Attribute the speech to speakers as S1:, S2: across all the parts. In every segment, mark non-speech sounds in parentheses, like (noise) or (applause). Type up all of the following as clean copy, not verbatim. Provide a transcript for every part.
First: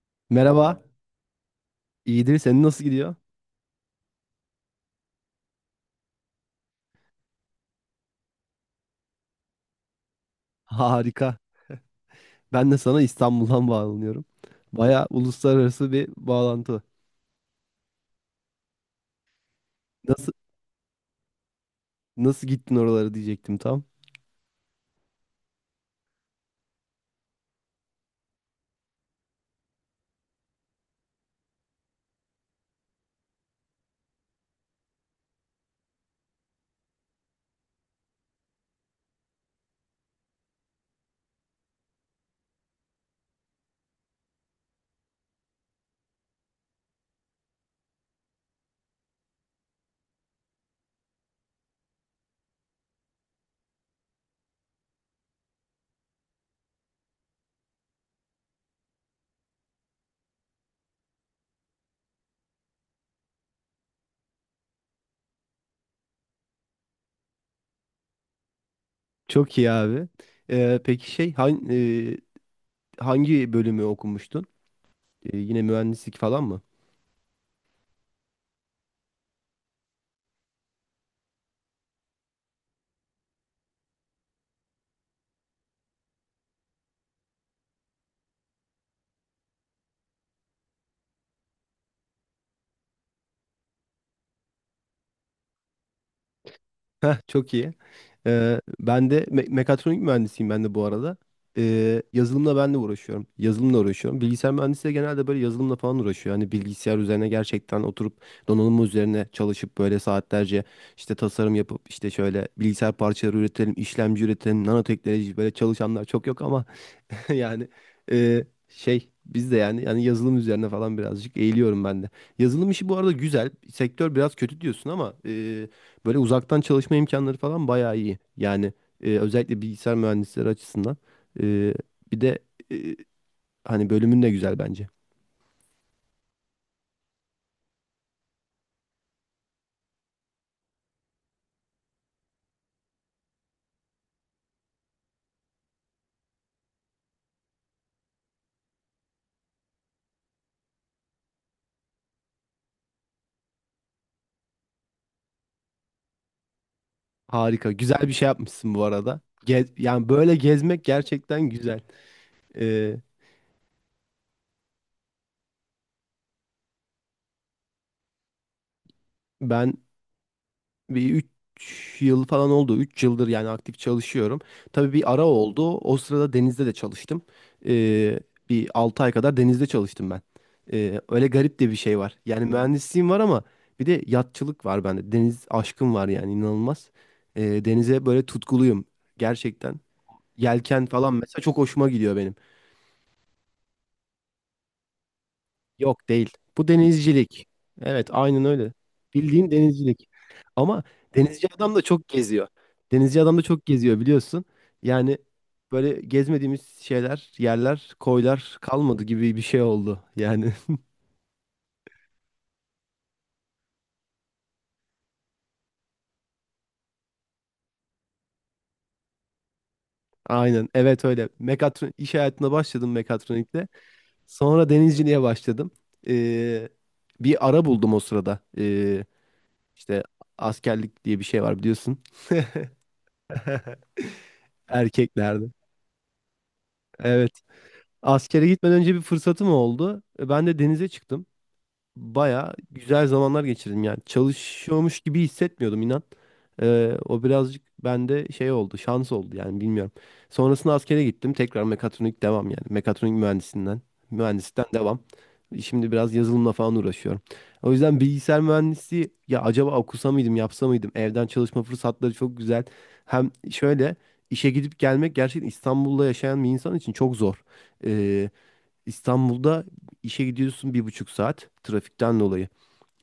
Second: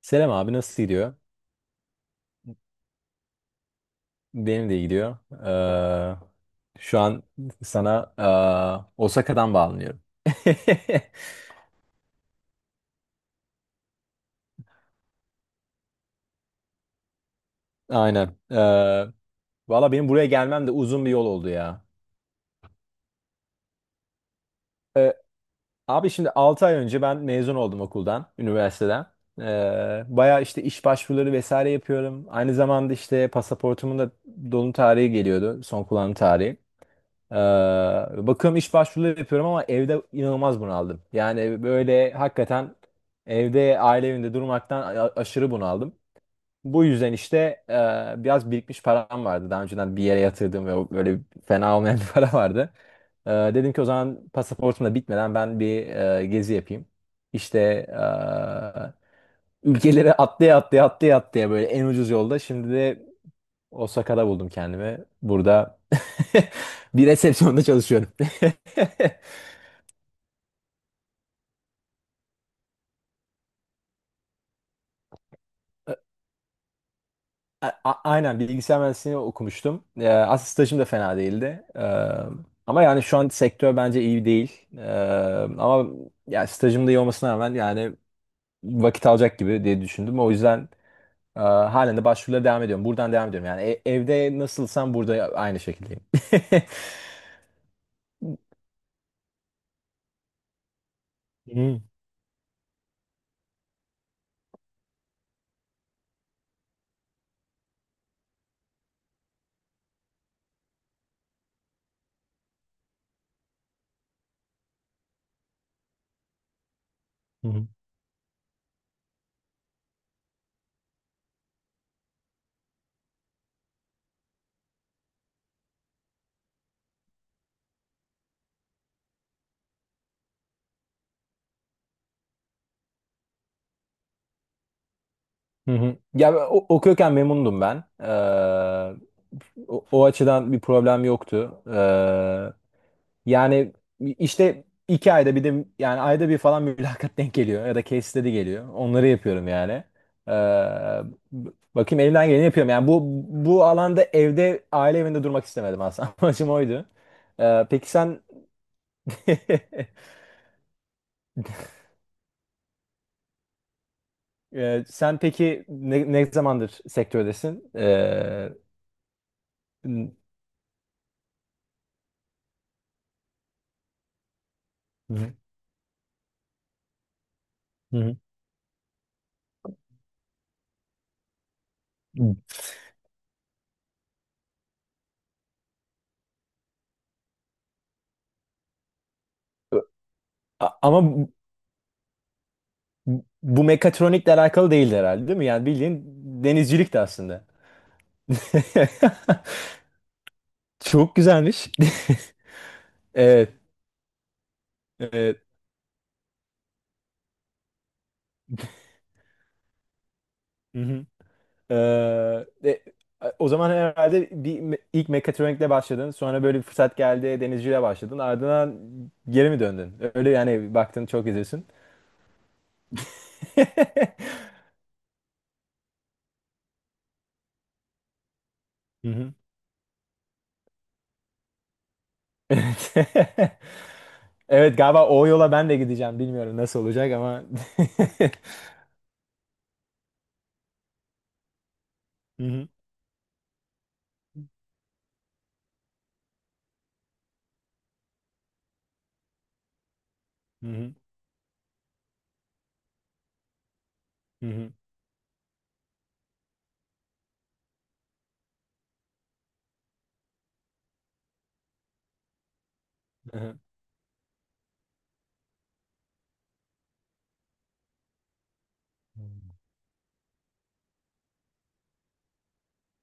S1: Selam abi,
S2: Merhaba,
S1: nasıl gidiyor?
S2: iyidir. Senin nasıl gidiyor?
S1: Benim de iyi gidiyor. Ee, şu an sana Osaka'dan bağlanıyorum. (laughs)
S2: (laughs) Harika. Ben de sana İstanbul'dan (laughs) bağlanıyorum. Baya uluslararası bir bağlantı.
S1: Aynen. Valla benim buraya
S2: Nasıl
S1: gelmem de uzun bir yol oldu ya.
S2: nasıl gittin oralara diyecektim tam.
S1: Ee, abi şimdi 6 ay önce ben mezun oldum okuldan, üniversiteden. Baya işte iş başvuruları vesaire yapıyorum. Aynı zamanda işte pasaportumun da dolum tarihi geliyordu. Son kullanım tarihi. Ee, bakıyorum iş başvuruları yapıyorum ama evde inanılmaz bunaldım. Yani böyle hakikaten evde aile evinde durmaktan aşırı bunaldım. Bu yüzden işte biraz birikmiş param vardı. Daha önceden bir yere yatırdığım ve o böyle fena olmayan bir (laughs) para vardı. Dedim ki o zaman pasaportum da bitmeden ben bir gezi yapayım. İşte ülkeleri (laughs) atlaya atlaya atlaya atlaya böyle en ucuz yolda. Şimdi de Osaka'da buldum kendimi. Burada (laughs) bir resepsiyonda çalışıyorum. (laughs)
S2: Çok iyi abi. Peki hangi bölümü okumuştun? Yine mühendislik falan mı?
S1: Aynen, bilgisayar mühendisliğini okumuştum. Aslında stajım da fena değildi. Ama yani şu an sektör bence iyi değil. Ama ya stajım da iyi olmasına rağmen yani vakit alacak gibi diye düşündüm. O yüzden halen de başvurulara devam ediyorum. Buradan devam ediyorum. Yani evde nasılsam burada aynı şekildeyim.
S2: Heh, çok iyi. Ben de mekatronik mühendisiyim ben de bu arada.
S1: (laughs)
S2: Yazılımla ben de uğraşıyorum. Yazılımla uğraşıyorum. Bilgisayar mühendisi de genelde böyle yazılımla falan uğraşıyor. Hani bilgisayar üzerine gerçekten oturup donanım üzerine çalışıp böyle saatlerce işte tasarım yapıp işte şöyle bilgisayar parçaları üretelim, işlemci üretelim, nanoteknoloji böyle çalışanlar çok yok ama (laughs)
S1: Hmm.
S2: yani şey biz de yani yazılım üzerine falan birazcık eğiliyorum ben de. Yazılım işi bu arada güzel. Sektör biraz kötü diyorsun ama böyle uzaktan çalışma imkanları falan bayağı iyi. Yani özellikle bilgisayar mühendisleri açısından. E, Bir de e, hani bölümün de güzel bence.
S1: Hı hı. Ya ben okuyorken memnundum ben. O açıdan bir problem yoktu. Yani işte 2 ayda bir de yani ayda bir falan (laughs) mülakat denk geliyor ya da case study geliyor. Onları yapıyorum yani. Ee, b- bakayım, elimden geleni yapıyorum. Yani bu alanda evde aile evinde durmak istemedim aslında. (laughs) Amacım oydu.
S2: Harika.
S1: Peki
S2: Güzel bir
S1: sen.
S2: şey yapmışsın bu arada.
S1: (laughs)
S2: Yani böyle gezmek gerçekten güzel. E,
S1: Sen peki ne zamandır sektördesin?
S2: Ben bir 3 yıl falan oldu. Üç yıldır yani aktif çalışıyorum. Tabii bir ara
S1: Hı
S2: oldu. O sırada denizde de çalıştım. Ee, Bir 6 ay kadar denizde çalıştım ben. Öyle garip de bir şey var.
S1: hı.
S2: Yani mühendisliğim var ama bir de yatçılık var bende. Deniz aşkım var yani inanılmaz. Denize böyle tutkuluyum gerçekten. Yelken
S1: Ama
S2: falan
S1: bu
S2: mesela çok hoşuma gidiyor benim.
S1: mekatronikle alakalı değildi herhalde, değil mi? Yani bildiğin
S2: Yok değil. Bu
S1: denizcilik de aslında.
S2: denizcilik. Evet, aynen öyle. Bildiğin
S1: (laughs)
S2: denizcilik. Ama
S1: Çok
S2: denizci
S1: güzelmiş.
S2: adam da çok
S1: (laughs)
S2: geziyor. Denizci adam da
S1: Evet.
S2: çok geziyor biliyorsun. Yani
S1: Evet.
S2: böyle gezmediğimiz şeyler, yerler, koylar kalmadı gibi bir şey oldu. Yani
S1: Hı hı. Ee, e, o zaman herhalde bir ilk mekatronikle başladın. Sonra böyle bir fırsat geldi, denizciliğe başladın. Ardından geri mi döndün?
S2: (laughs)
S1: Öyle
S2: aynen
S1: yani,
S2: evet
S1: baktın çok
S2: öyle.
S1: izliyorsun.
S2: Mekatron iş hayatına başladım mekatronikte.
S1: (laughs)
S2: Sonra denizciliğe başladım. Ee, Bir ara buldum o sırada.
S1: Hı hı.
S2: İşte askerlik diye bir şey var biliyorsun.
S1: Evet. (laughs)
S2: (laughs)
S1: Evet, galiba o
S2: Erkeklerde.
S1: yola ben de gideceğim. Bilmiyorum nasıl olacak
S2: Evet.
S1: ama.
S2: Askere
S1: (laughs)
S2: gitmeden önce bir fırsatım oldu. E, ben de denize çıktım.
S1: Hı
S2: Baya
S1: hı.
S2: güzel zamanlar geçirdim yani. Çalışıyormuş gibi hissetmiyordum inan. O birazcık bende şey oldu, şans oldu yani bilmiyorum.
S1: Hı
S2: Sonrasında
S1: hı.
S2: askere gittim. Tekrar mekatronik devam yani. Mekatronik mühendisinden, mühendisten devam. Şimdi biraz yazılımla falan uğraşıyorum. O yüzden bilgisayar mühendisliği ya acaba okusa mıydım, yapsa mıydım? Evden çalışma fırsatları çok güzel. Hem
S1: Hı hı.
S2: şöyle işe gidip gelmek gerçekten İstanbul'da yaşayan bir insan için çok zor. E,
S1: Hmm.
S2: İstanbul'da işe gidiyorsun bir buçuk saat trafikten dolayı.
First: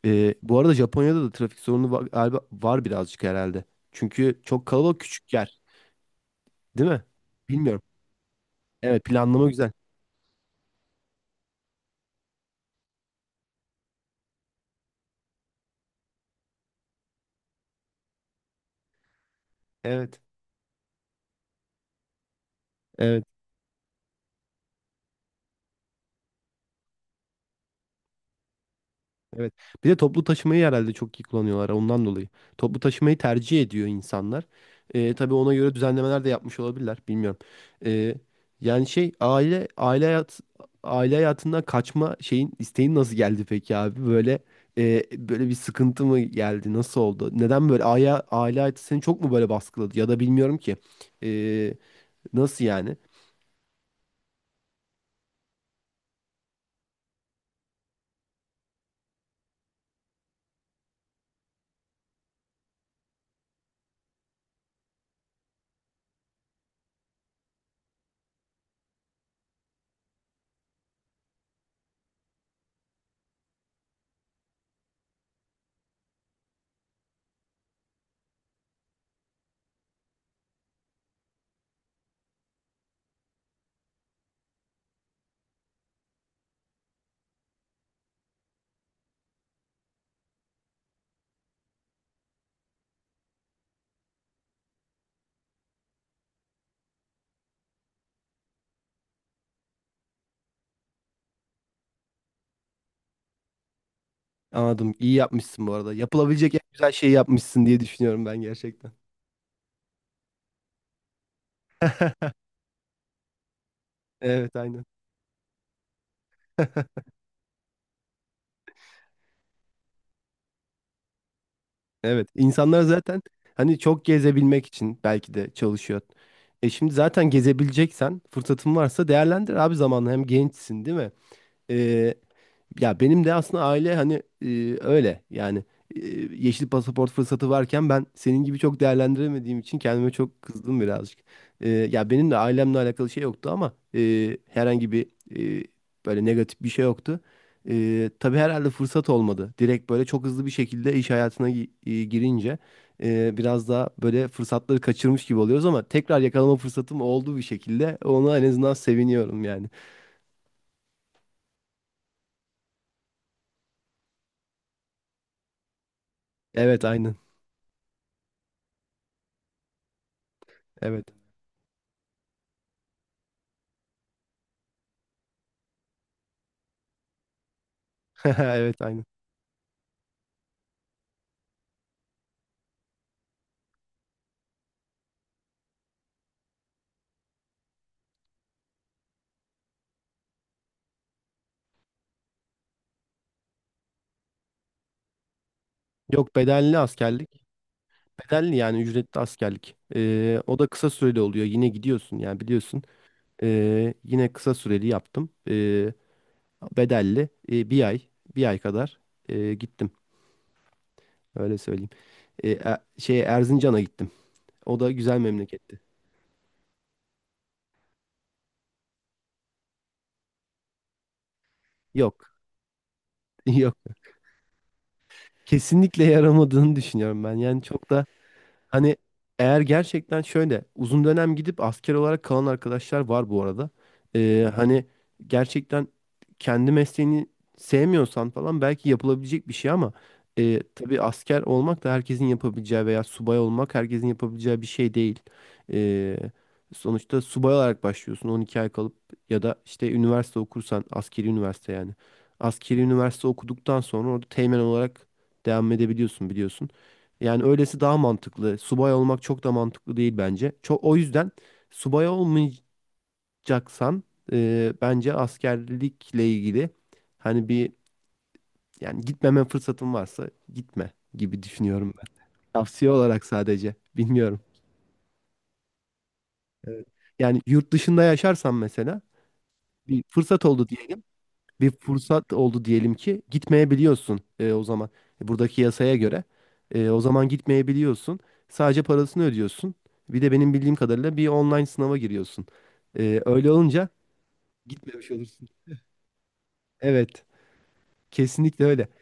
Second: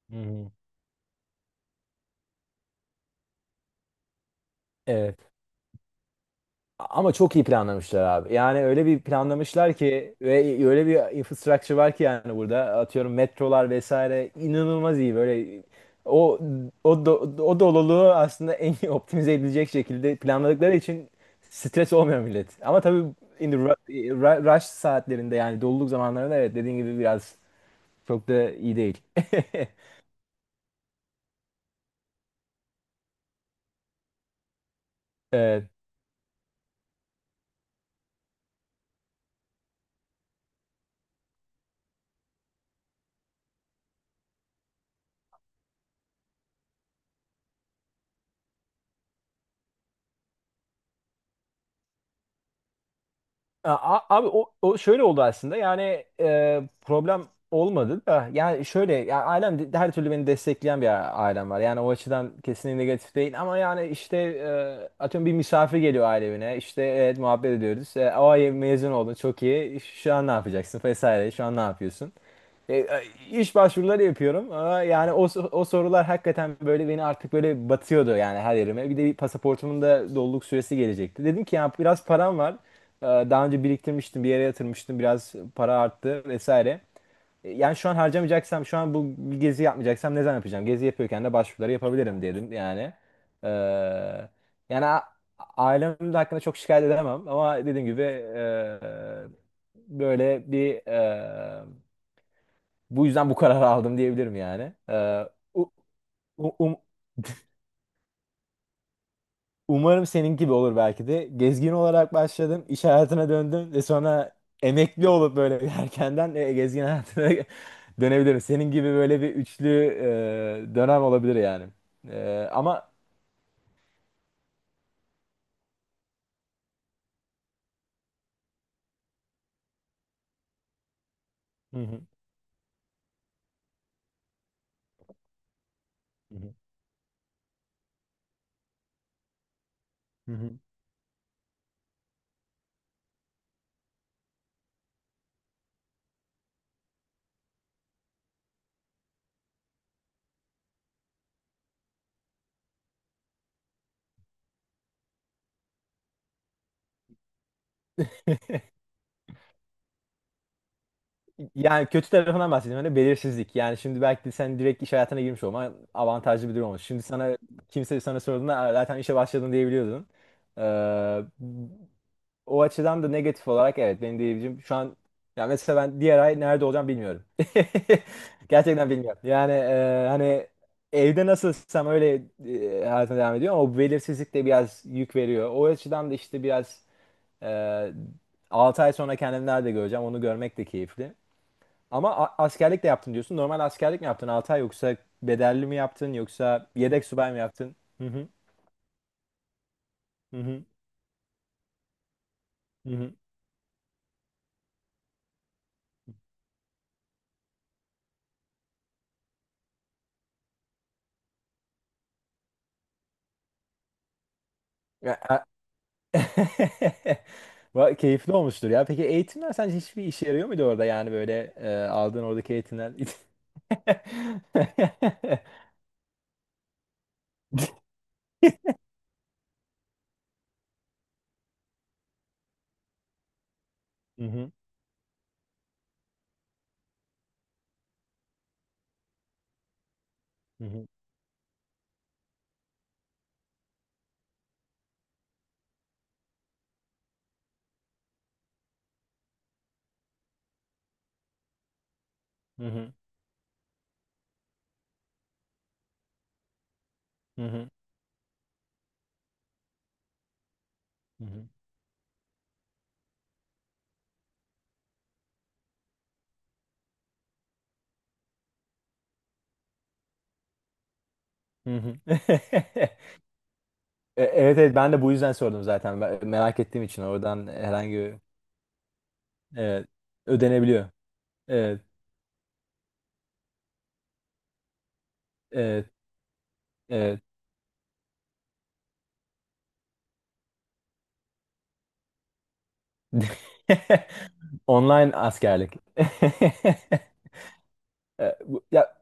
S1: Hmm.
S2: Bu arada Japonya'da da trafik sorunu var, galiba var birazcık herhalde. Çünkü çok kalabalık
S1: Evet.
S2: küçük yer, değil mi?
S1: Ama çok iyi
S2: Bilmiyorum.
S1: planlamışlar abi. Yani öyle bir
S2: Evet, planlama güzel.
S1: planlamışlar ki ve öyle bir infrastructure var ki, yani burada atıyorum metrolar vesaire inanılmaz iyi böyle o o do, o doluluğu aslında en iyi optimize edilecek şekilde
S2: Evet,
S1: planladıkları için stres olmuyor millet. Ama tabii
S2: evet.
S1: in the ru- ru- rush saatlerinde, yani doluluk zamanlarında, evet, dediğin gibi biraz çok da iyi değil. (laughs)
S2: Evet. Bir de toplu taşımayı herhalde çok iyi kullanıyorlar ondan dolayı. Toplu taşımayı tercih ediyor insanlar. Tabii ona
S1: Evet.
S2: göre düzenlemeler de yapmış olabilirler. Bilmiyorum. Ee, Yani şey aile hayatından kaçma şeyin isteğin nasıl geldi peki abi? Böyle böyle bir sıkıntı mı geldi? Nasıl oldu? Neden böyle aile hayatı seni çok mu böyle baskıladı? Ya da bilmiyorum ki. Ee, Nasıl yani?
S1: Abi o şöyle oldu aslında. Yani problem olmadı da, yani şöyle, ya her türlü beni destekleyen bir ailem var, yani o açıdan kesinlikle negatif değil. Ama yani işte, atıyorum bir misafir geliyor aile evine, işte evet muhabbet ediyoruz, o ay mezun oldun, çok iyi, şu an ne yapacaksın vesaire, şu an ne yapıyorsun, e, e, iş başvuruları yapıyorum. Ama yani o sorular hakikaten böyle beni artık böyle batıyordu yani, her yerime. Bir de bir pasaportumun da doluluk süresi gelecekti. Dedim ki ya biraz param var. Daha önce biriktirmiştim, bir yere yatırmıştım, biraz para arttı vesaire. Yani şu an harcamayacaksam, şu an bu gezi yapmayacaksam ne zaman yapacağım? Gezi yapıyorken de başvuruları yapabilirim dedim yani. Ee, yani ailem de hakkında çok şikayet edemem, ama dediğim gibi, böyle bir bu yüzden bu kararı aldım diyebilirim yani.
S2: Anladım. İyi yapmışsın
S1: U-
S2: bu arada. Yapılabilecek
S1: u-
S2: en
S1: um-
S2: güzel şeyi yapmışsın diye düşünüyorum ben gerçekten.
S1: Umarım senin gibi olur belki de. Gezgin olarak başladım, iş hayatına döndüm ve sonra
S2: Evet, aynen.
S1: emekli olup böyle bir erkenden gezgin hayatına (laughs) dönebilirim. Senin gibi böyle bir üçlü dönem olabilir yani.
S2: Evet, insanlar
S1: Ama.
S2: zaten hani çok gezebilmek için belki de çalışıyor. E şimdi zaten gezebileceksen, fırsatın varsa değerlendir abi zamanı. Hem gençsin değil mi?
S1: Hı hı,
S2: Ee, Ya benim de aslında aile hani öyle yani e,
S1: hı hı,
S2: yeşil pasaport fırsatı varken ben senin gibi çok değerlendiremediğim için kendime
S1: hı
S2: çok
S1: hı.
S2: kızdım birazcık. Ya benim de ailemle alakalı şey yoktu ama herhangi bir e, böyle negatif bir şey yoktu. Tabii herhalde fırsat olmadı. Direkt böyle çok hızlı bir şekilde iş hayatına girince biraz daha böyle fırsatları kaçırmış gibi oluyoruz ama tekrar yakalama fırsatım oldu bir şekilde. Ona en azından seviniyorum yani.
S1: Yani kötü tarafından bahsedeyim. Hani belirsizlik. Yani şimdi belki de sen direkt iş hayatına girmiş olman avantajlı bir durum olmuş.
S2: Evet
S1: Şimdi
S2: aynen.
S1: sana kimse sana sorduğunda "Aa, zaten işe başladın." diyebiliyordun. Ee,
S2: Evet.
S1: o açıdan da negatif olarak evet benim diyebileceğim şu an, ya mesela ben diğer ay nerede olacağım bilmiyorum. (laughs)
S2: (laughs) Evet
S1: Gerçekten
S2: aynen.
S1: bilmiyorum. Yani hani evde nasılsam öyle hayatıma devam ediyor, ama o belirsizlik de biraz yük veriyor. O açıdan da işte biraz e, 6 ay sonra kendimi nerede göreceğim, onu görmek de keyifli. Ama askerlik de yaptın diyorsun. Normal askerlik mi yaptın 6 ay, yoksa bedelli mi yaptın,
S2: Yok
S1: yoksa
S2: bedelli
S1: yedek subay mı
S2: askerlik.
S1: yaptın? Hı hı.
S2: Bedelli yani ücretli askerlik.
S1: Hı
S2: O
S1: hı.
S2: da kısa süreli oluyor. Yine gidiyorsun yani biliyorsun.
S1: Hı hı.
S2: Yine kısa süreli yaptım. Bedelli bir ay kadar gittim. Öyle söyleyeyim. Şey Erzincan'a gittim. O da
S1: Ya,
S2: güzel memleketti.
S1: (laughs) Keyifli olmuştur ya. Peki eğitimler sence hiçbir işe yarıyor muydu orada, yani böyle aldığın
S2: Yok.
S1: oradaki eğitimler? (laughs)
S2: (laughs) Yok. Kesinlikle yaramadığını düşünüyorum ben. Yani çok da hani eğer gerçekten şöyle uzun dönem gidip asker olarak kalan arkadaşlar var bu arada.
S1: Hı hı.
S2: Hani gerçekten kendi mesleğini sevmiyorsan falan belki yapılabilecek bir şey ama
S1: Hı hı.
S2: tabii asker olmak da herkesin yapabileceği veya subay olmak herkesin yapabileceği bir şey değil. Ee, Sonuçta subay olarak başlıyorsun 12 ay kalıp ya da işte üniversite okursan askeri üniversite yani.
S1: Hı
S2: Askeri
S1: hı.
S2: üniversite okuduktan sonra orada teğmen olarak devam edebiliyorsun biliyorsun. Yani
S1: Hı hı.
S2: öylesi daha mantıklı. Subay olmak çok da mantıklı değil bence. Çok, o yüzden subay olmayacaksan bence askerlikle ilgili hani bir yani gitmeme fırsatın varsa gitme gibi
S1: Hı
S2: düşünüyorum
S1: hı.
S2: ben.
S1: (laughs)
S2: Tavsiye olarak sadece bilmiyorum.
S1: Evet, evet, ben de bu yüzden sordum zaten. Merak ettiğim
S2: Evet.
S1: için
S2: Yani
S1: oradan
S2: yurt dışında yaşarsan mesela
S1: evet,
S2: bir fırsat oldu
S1: ödenebiliyor.
S2: diyelim. Bir
S1: Evet.
S2: fırsat oldu diyelim ki gitmeyebiliyorsun o zaman E, buradaki
S1: Evet.
S2: yasaya göre. E, o
S1: Evet.
S2: zaman gitmeyebiliyorsun. Sadece parasını ödüyorsun. Bir de benim bildiğim kadarıyla bir online sınava giriyorsun. E, öyle olunca
S1: (laughs)
S2: gitmemiş
S1: Online
S2: olursun.
S1: askerlik. (laughs)
S2: Evet, kesinlikle öyle.
S1: Ya,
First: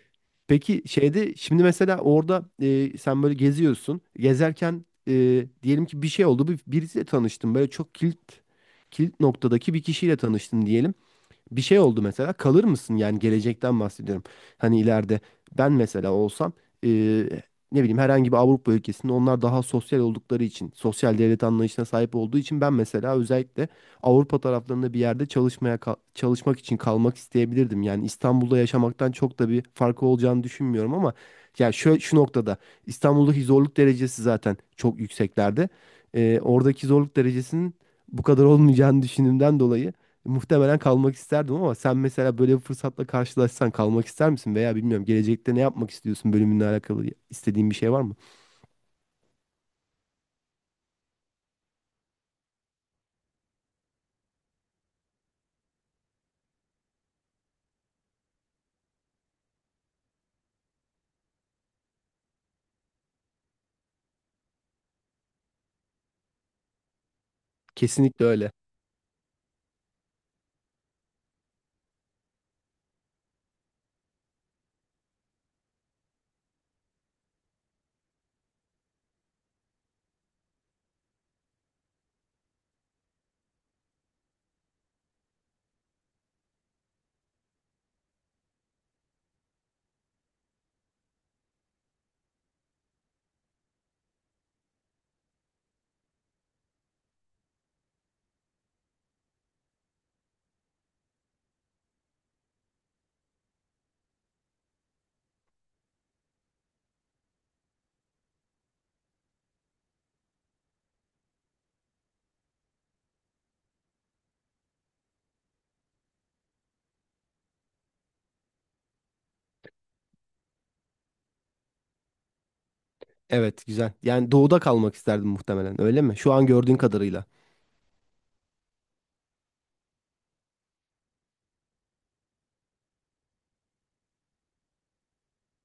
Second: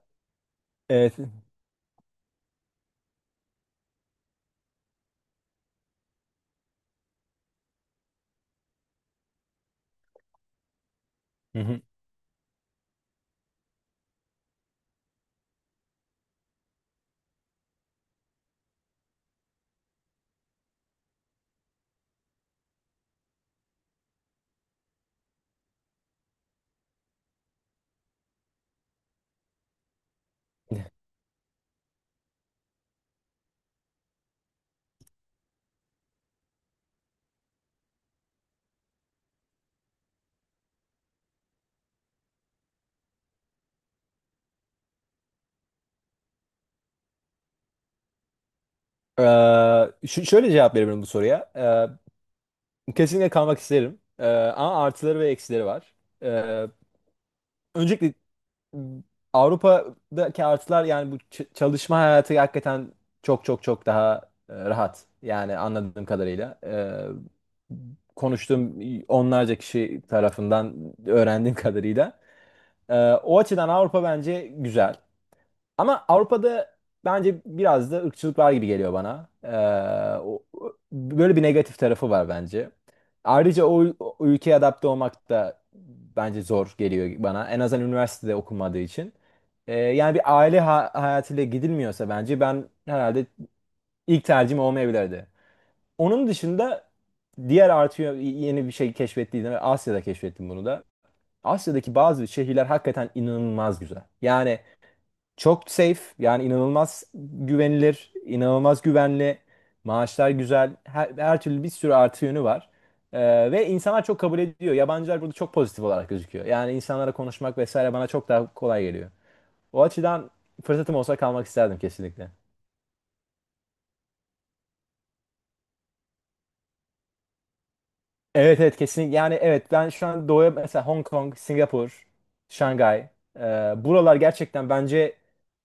S2: Peki
S1: evet.
S2: şeyde şimdi mesela orada sen böyle geziyorsun. Gezerken diyelim ki bir şey oldu. Bir, birisiyle tanıştın. Böyle çok kilit noktadaki bir kişiyle tanıştın diyelim.
S1: Hı
S2: Bir şey
S1: hı.
S2: oldu mesela kalır mısın? Yani gelecekten bahsediyorum. Hani ileride ben mesela olsam eee, ne bileyim herhangi bir Avrupa ülkesinde onlar daha sosyal oldukları için, sosyal devlet anlayışına sahip olduğu için ben mesela özellikle Avrupa taraflarında bir yerde çalışmaya çalışmak için kalmak isteyebilirdim. Yani İstanbul'da yaşamaktan çok da bir farkı olacağını düşünmüyorum ama ya şu noktada İstanbul'daki zorluk derecesi zaten çok yükseklerde. Oradaki zorluk derecesinin bu kadar olmayacağını düşündüğümden dolayı muhtemelen kalmak isterdim ama sen mesela böyle bir fırsatla karşılaşsan kalmak ister misin? Veya bilmiyorum gelecekte ne yapmak istiyorsun bölümünle alakalı istediğin bir şey var mı?
S1: Şöyle cevap verebilirim bu soruya. Kesinlikle kalmak isterim. Ama artıları ve eksileri var. Ee, öncelikle, m, Avrupa'daki artılar, yani bu çalışma hayatı hakikaten çok çok çok daha rahat. Yani anladığım kadarıyla.
S2: Kesinlikle öyle.
S1: Konuştuğum onlarca kişi tarafından öğrendiğim (laughs) kadarıyla. Ee, o açıdan Avrupa bence güzel. Ama Avrupa'da bence biraz da ırkçılık var gibi geliyor bana. Böyle bir negatif tarafı var bence. Ayrıca o ülkeye adapte olmak da bence zor geliyor bana. En azından üniversitede okunmadığı için. Yani bir aile hayatıyla gidilmiyorsa bence ben herhalde ilk tercihim olmayabilirdi. Onun dışında diğer artıyor yeni bir şey keşfettiydim. Asya'da keşfettim bunu da. Asya'daki bazı şehirler hakikaten inanılmaz güzel. Yani çok safe, yani inanılmaz güvenilir, inanılmaz güvenli, maaşlar güzel, her türlü bir sürü artı yönü var. Ve insanlar çok kabul ediyor. Yabancılar burada çok pozitif olarak gözüküyor. Yani insanlara konuşmak vesaire bana çok daha kolay geliyor. O açıdan fırsatım olsa kalmak isterdim kesinlikle.
S2: Evet güzel. Yani doğuda kalmak isterdim muhtemelen öyle mi? Şu an gördüğün kadarıyla.
S1: Evet, evet, kesinlikle yani. Evet, ben şu an doğuya mesela Hong Kong, Singapur, Şangay, e, buralar gerçekten bence,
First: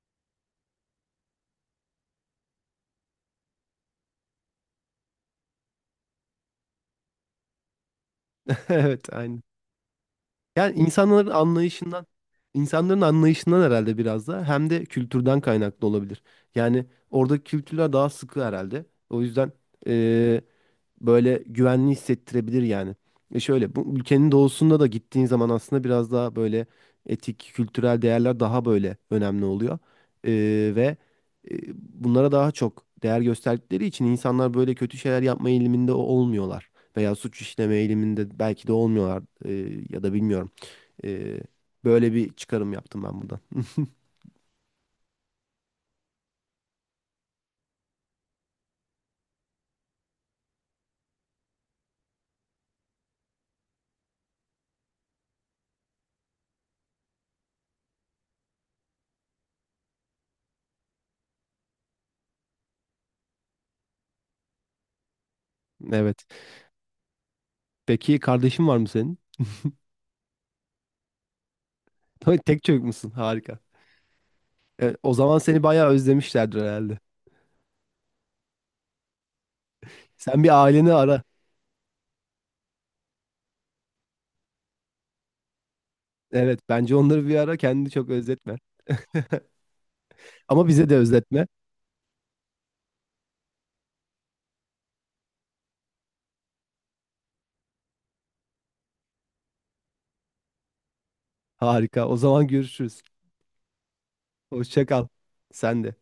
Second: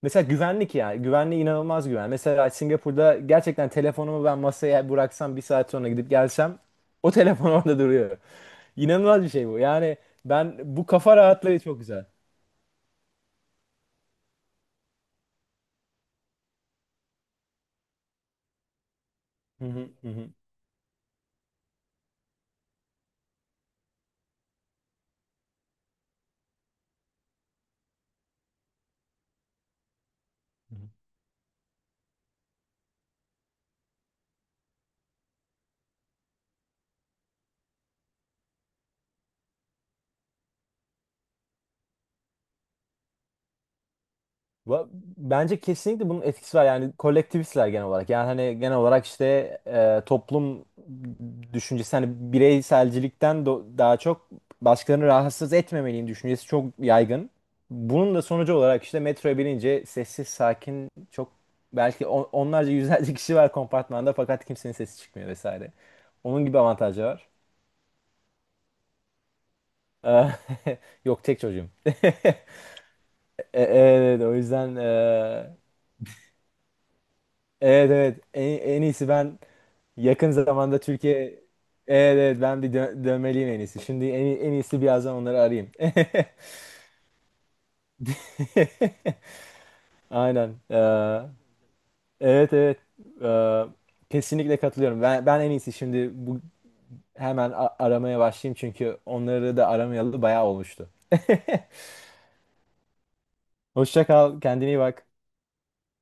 S1: mesela güvenlik, ya güvenli, inanılmaz güven. Mesela Singapur'da gerçekten telefonumu ben masaya bıraksam, bir saat sonra gidip gelsem o telefon (laughs) orada duruyor.
S2: (laughs) Evet
S1: İnanılmaz bir
S2: aynı.
S1: şey bu yani, ben
S2: Yani
S1: bu kafa
S2: insanların
S1: rahatlığı çok güzel.
S2: anlayışından insanların anlayışından herhalde biraz da hem de kültürden kaynaklı olabilir. Yani orada kültürler daha sıkı herhalde. O yüzden
S1: Hı hı, hı
S2: böyle güvenli hissettirebilir yani. E şöyle bu ülkenin doğusunda da gittiğin zaman aslında biraz daha böyle etik, kültürel değerler daha böyle önemli oluyor. E,
S1: hı.
S2: Ve bunlara daha çok değer gösterdikleri için insanlar böyle kötü şeyler yapma eğiliminde olmuyorlar. Veya suç işleme eğiliminde belki de olmuyorlar ya da bilmiyorum. E, Böyle bir çıkarım yaptım ben buradan.
S1: Va- bence kesinlikle bunun etkisi var. Yani kolektivistler genel olarak, yani hani genel olarak işte, toplum düşüncesi, hani bireyselcilikten daha çok başkalarını rahatsız etmemeliyim düşüncesi çok yaygın. Bunun da sonucu olarak işte metroya binince sessiz sakin, çok belki onlarca yüzlerce kişi var kompartmanda, fakat kimsenin sesi çıkmıyor vesaire.
S2: Evet.
S1: Onun gibi avantajı var.
S2: Peki kardeşin var mı senin?
S1: Eh, (laughs) yok, tek çocuğum. (laughs)
S2: (laughs) Tek çocuk musun? Harika.
S1: Evet, o yüzden,
S2: O zaman seni bayağı özlemişlerdir herhalde.
S1: evet, evet, en iyisi ben yakın
S2: Sen bir
S1: zamanda
S2: aileni
S1: Türkiye,
S2: ara.
S1: evet, evet ben bir dö dönmeliyim en iyisi. Şimdi en iyisi birazdan onları arayayım.
S2: Evet bence onları bir ara kendini çok özletme.
S1: (laughs) Aynen.
S2: Ama bize de özletme.
S1: Evet, evet. Ee, kesinlikle katılıyorum. Ben en iyisi şimdi bu hemen aramaya başlayayım, çünkü onları da aramayalı bayağı olmuştu. (laughs)
S2: Harika. O zaman görüşürüz.
S1: Hoşça kal, kendine iyi
S2: Hoşça kal.
S1: bak.
S2: Sen de.